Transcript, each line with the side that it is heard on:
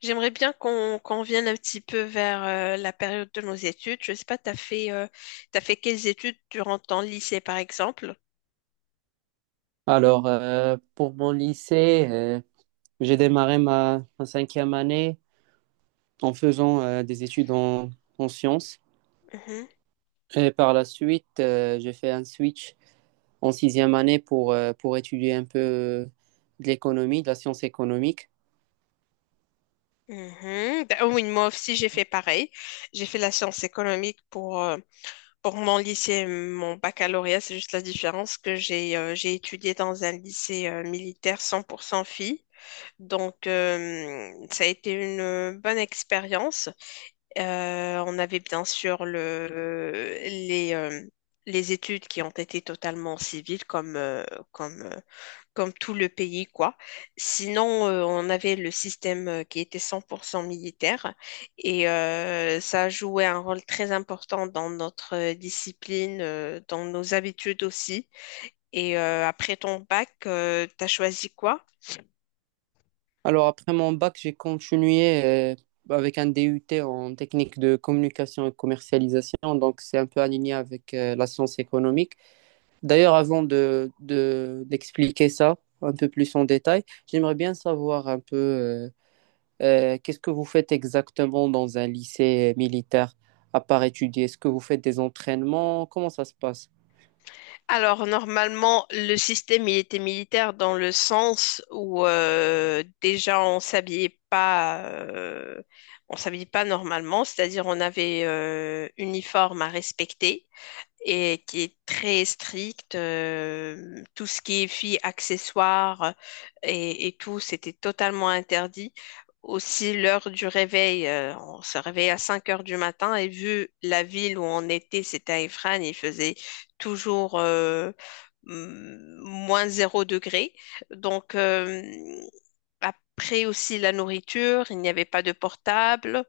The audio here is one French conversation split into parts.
left: J'aimerais bien qu'on vienne un petit peu vers la période de nos études. Je sais pas, t'as fait quelles études durant ton lycée, par exemple?
right: Alors, pour mon lycée, j'ai démarré ma cinquième année en faisant des études en sciences.
left: Mhm,
right: Et par la suite, j'ai fait un switch en sixième année pour étudier un peu de l'économie, de la science économique.
left: mhm. Ben, oui, moi aussi j'ai fait pareil. J'ai fait la science économique pour mon lycée, et mon baccalauréat. C'est juste la différence que j'ai étudié dans un lycée militaire 100% filles. Donc ça a été une bonne expérience. On avait bien sûr les études qui ont été totalement civiles, comme, euh, comme tout le pays, quoi. Sinon, on avait le système qui était 100% militaire et ça jouait un rôle très important dans notre discipline, dans nos habitudes aussi. Et après ton bac, tu as choisi quoi?
right: Alors, après mon bac, j'ai continué euh, avec un DUT en technique de communication et commercialisation. Donc, c'est un peu aligné avec la science économique. D'ailleurs, d'expliquer ça un peu plus en détail, j'aimerais bien savoir un peu qu'est-ce que vous faites exactement dans un lycée militaire à part étudier. Est-ce que vous faites des entraînements? Comment ça se passe?
left: Alors, normalement, le système, il était militaire dans le sens où déjà, on s'habillait pas normalement, c'est-à-dire on avait uniforme à respecter et qui est très stricte. Tout ce qui est filles, accessoires et tout, c'était totalement interdit. Aussi, l'heure du réveil, on se réveillait à 5 heures du matin et vu la ville où on était, c'était à Ifrane, il faisait toujours moins zéro degré. Donc, après aussi la nourriture, il n'y avait pas de portable,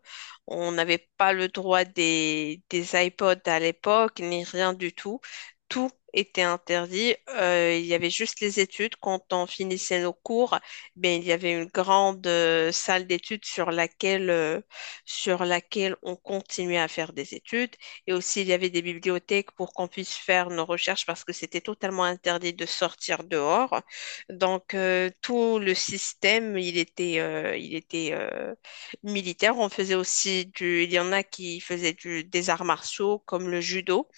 left: on n'avait pas le droit des iPods à l'époque, ni rien du tout. Tout était interdit. Il y avait juste les études. Quand on finissait nos cours, ben, il y avait une grande salle d'études sur laquelle on continuait à faire des études. Et aussi, il y avait des bibliothèques pour qu'on puisse faire nos recherches parce que c'était totalement interdit de sortir dehors. Donc, tout le système, il était militaire. On faisait aussi. Il y en a qui faisaient des arts martiaux, comme le judo.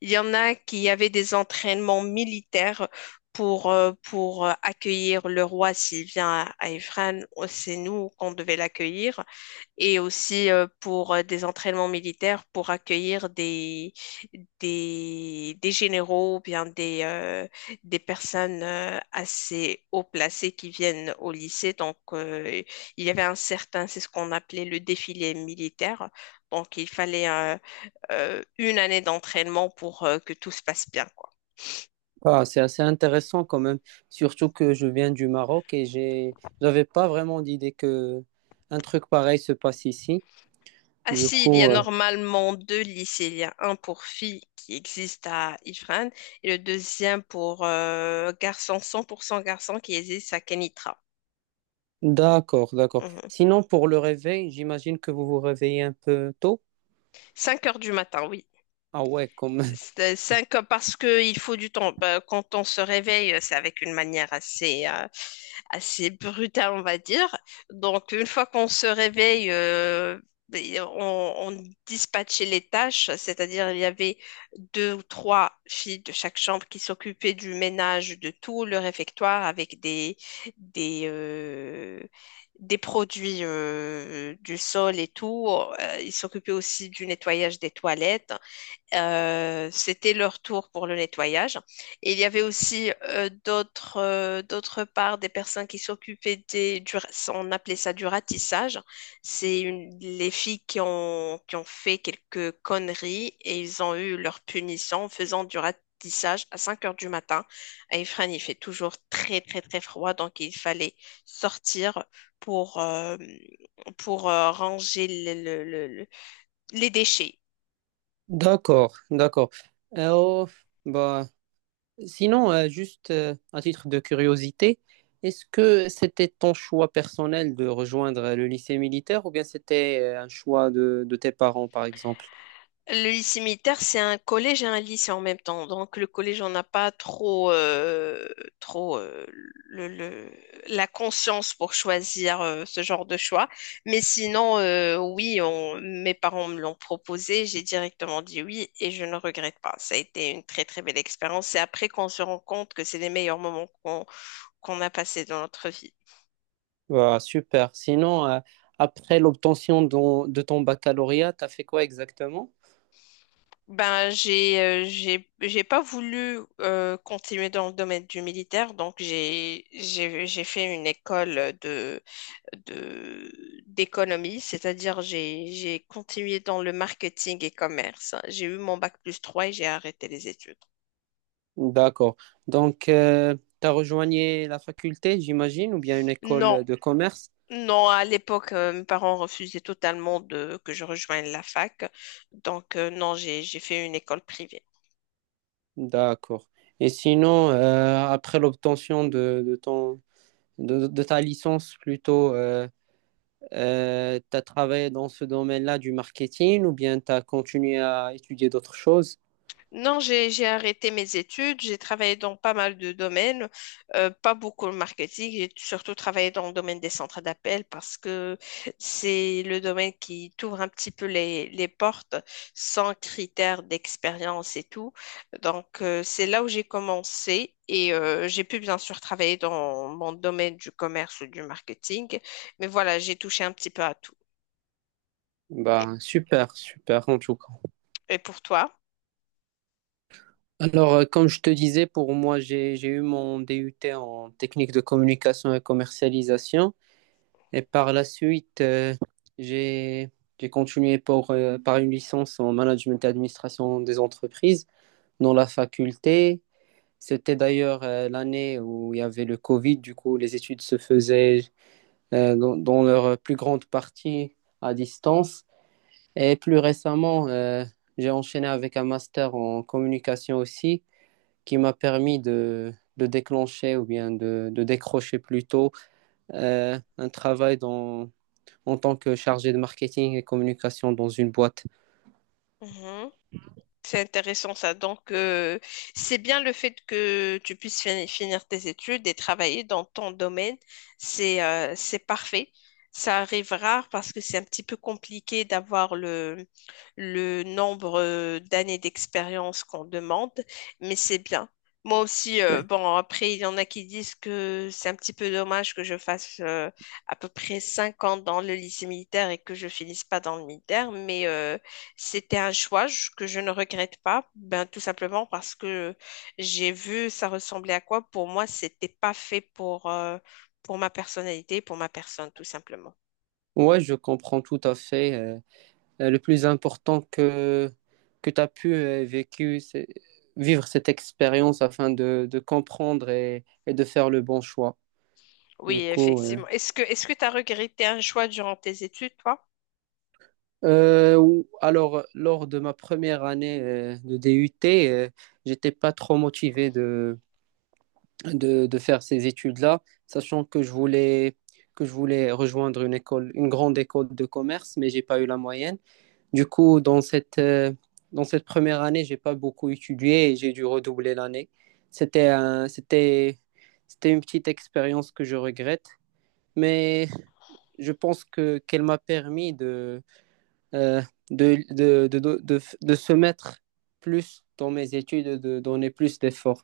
left: Il y en a qui avaient des entraînements militaires pour accueillir le roi s'il vient à Ifrane. Oh, c'est nous qu'on devait l'accueillir et aussi pour des entraînements militaires pour accueillir des généraux ou bien des personnes assez haut placées qui viennent au lycée. Donc, il y avait un certain, c'est ce qu'on appelait le défilé militaire. Donc, il fallait une année d'entraînement pour que tout se passe bien.
right: Ah, c'est assez intéressant quand même, surtout que je viens du Maroc et j'avais pas vraiment d'idée que un truc pareil se passe ici.
left: Ah
right: Du
left: si, il y a
right: coup,
left: normalement deux lycées. Il y a un pour filles qui existe à Ifrane et le deuxième pour garçons, 100% garçons qui existe à Kenitra.
right: d'accord, d'accord.
left: Mhm.
right: Sinon, pour le réveil, j'imagine que vous vous réveillez un peu tôt.
left: 5 heures du matin, oui.
right: Ah ouais, comme.
left: C'est cinq parce qu'il faut du temps. Bah, quand on se réveille, c'est avec une manière assez brutale, on va dire. Donc, une fois qu'on se réveille, et on dispatchait les tâches, c'est-à-dire il y avait deux ou trois filles de chaque chambre qui s'occupaient du ménage de tout le réfectoire avec des, euh, des produits du sol et tout. Ils s'occupaient aussi du nettoyage des toilettes. C'était leur tour pour le nettoyage. Et il y avait aussi d'autre part des personnes qui s'occupaient on appelait ça du ratissage. C'est les filles qui ont fait quelques conneries et ils ont eu leur punition en faisant du ratissage à 5 heures du matin. À Ifrane, il fait toujours très, très, très froid, donc il fallait sortir pour, euh, pour ranger les déchets.
right: D'accord, d'accord. Oh, bah, sinon, juste à titre de curiosité, est-ce que c'était ton choix personnel de rejoindre le lycée militaire ou bien c'était un choix de tes parents, par exemple?
left: Le lycée militaire, c'est un collège et un lycée en même temps. Donc, le collège, on n'a pas trop le, le- la conscience pour choisir ce genre de choix. Mais sinon, oui, mes parents me l'ont proposé. J'ai directement dit oui et je ne regrette pas. Ça a été une très, très belle expérience. C'est après qu'on se rend compte que c'est les meilleurs moments qu'on a passés dans notre vie.
right: Bah, super. Sinon, après l'obtention de ton baccalauréat, t'as fait quoi exactement?
left: Ben, j'ai pas voulu continuer dans le domaine du militaire, donc j'ai fait une école de de d'économie, c'est-à-dire j'ai continué dans le marketing et commerce. J'ai eu mon bac+3 et j'ai arrêté les études.
right: D'accord. Donc, t'as rejoigné la faculté, j'imagine, ou bien une
left: Non,
right: école de commerce?
left: non, à l'époque, mes parents refusaient totalement de que je rejoigne la fac, donc non, j'ai fait une école privée.
right: D'accord. Et sinon, après l'obtention de ta licence plutôt, tu as travaillé dans ce domaine-là du marketing ou bien tu as continué à étudier d'autres choses?
left: Non, j'ai arrêté mes études, j'ai travaillé dans pas mal de domaines, pas beaucoup le marketing, j'ai surtout travaillé dans le domaine des centres d'appel parce que c'est le domaine qui t'ouvre un petit peu les portes sans critères d'expérience et tout. Donc, c'est là où j'ai commencé et j'ai pu bien sûr travailler dans mon domaine du commerce ou du marketing, mais voilà, j'ai touché un petit peu à tout. Et,
right: Bah, super, super en tout cas.
left: et pour toi?
right: Alors, comme je te disais, pour moi, j'ai eu mon DUT en technique de communication et commercialisation. Et par la suite, j'ai, j'ai continué pour, par une licence en management et administration des entreprises dans la faculté. C'était d'ailleurs l'année où il y avait le Covid, du coup les études se faisaient dans leur plus grande partie à distance. Et plus récemment, j'ai enchaîné avec un master en communication aussi, qui m'a permis de déclencher ou bien de décrocher plutôt un travail en tant que chargé de marketing et communication dans une boîte.
left: Mhm. C'est intéressant ça. Donc, c'est bien le fait que tu puisses finir tes études et travailler dans ton domaine. C'est parfait. Ça arrive rare parce que c'est un petit peu compliqué d'avoir le nombre d'années d'expérience qu'on demande, mais c'est bien. Moi aussi,
right: Ouais,
left: bon, après, il y en a qui disent que c'est un petit peu dommage que je fasse à peu près 5 ans dans le lycée militaire et que je finisse pas dans le militaire, mais c'était un choix que je ne regrette pas, ben, tout simplement parce que j'ai vu ça ressemblait à quoi. Pour moi, c'était pas fait pour ma personnalité, pour ma personne, tout simplement.
right: Ouais, je comprends tout à fait. Le plus important que tu as pu vécu, vivre cette expérience afin de comprendre et de faire le bon choix. Du
left: Oui,
right: coup,
left: effectivement. Est-ce que tu as regretté un choix durant tes études, toi?
right: alors, lors de ma première année de DUT, j'étais pas trop motivé de faire ces études-là, sachant que que je voulais rejoindre une école, une grande école de commerce, mais j'ai pas eu la moyenne. Du coup, dans cette première année, j'ai pas beaucoup étudié et j'ai dû redoubler l'année. C'était un- c'était, c'était une petite expérience que je regrette, mais je pense que qu'elle m'a permis euh, de se mettre plus dans mes études, de donner plus d'efforts.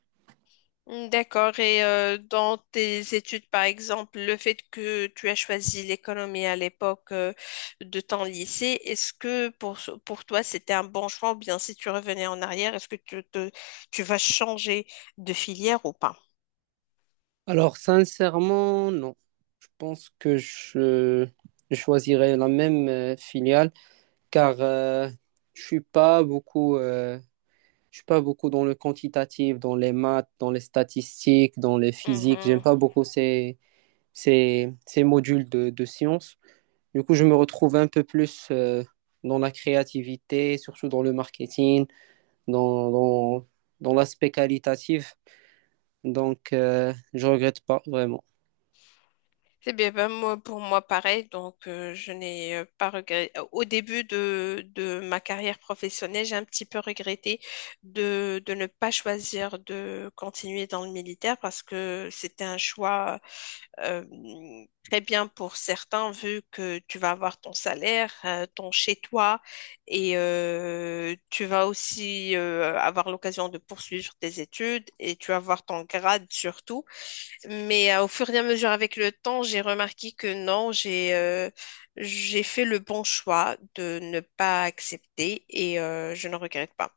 left: Mm, d'accord. Et dans tes études, par exemple, le fait que tu as choisi l'économie à l'époque de ton lycée, est-ce que pour toi c'était un bon choix ou bien si tu revenais en arrière, est-ce que tu vas changer de filière ou pas?
right: Alors, sincèrement, non. Je pense que je choisirais la même filiale car je suis pas beaucoup. Je suis pas beaucoup dans le quantitatif, dans les maths, dans les statistiques, dans les physiques. J'aime
left: Mhm.
right: pas beaucoup ces modules de sciences. Du coup, je me retrouve un peu plus dans la créativité, surtout dans le marketing, dans, dans, dans l'aspect qualitatif. Donc, je regrette pas vraiment.
left: C'est bien, ben, moi, pour moi, pareil. Donc, je n'ai pas regretté. Au début de ma carrière professionnelle, j'ai un petit peu regretté de ne pas choisir de continuer dans le militaire parce que c'était un choix euh, très bien pour certains, vu que tu vas avoir ton salaire, ton chez-toi, et tu vas aussi avoir l'occasion de poursuivre tes études et tu vas avoir ton grade surtout. Mais au fur et à mesure avec le temps, j'ai remarqué que non, j'ai fait le bon choix de ne pas accepter et je ne regrette pas.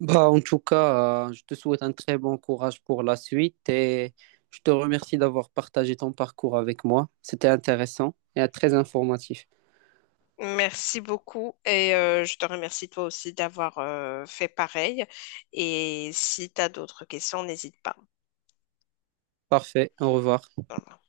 right: Bah, en tout cas, je te souhaite un très bon courage pour la suite et je te remercie d'avoir partagé ton parcours avec moi. C'était intéressant et très informatif.
left: Merci beaucoup et je te remercie toi aussi d'avoir fait pareil. Et si tu as d'autres questions, n'hésite pas.
right: Parfait, au revoir.
left: Voilà.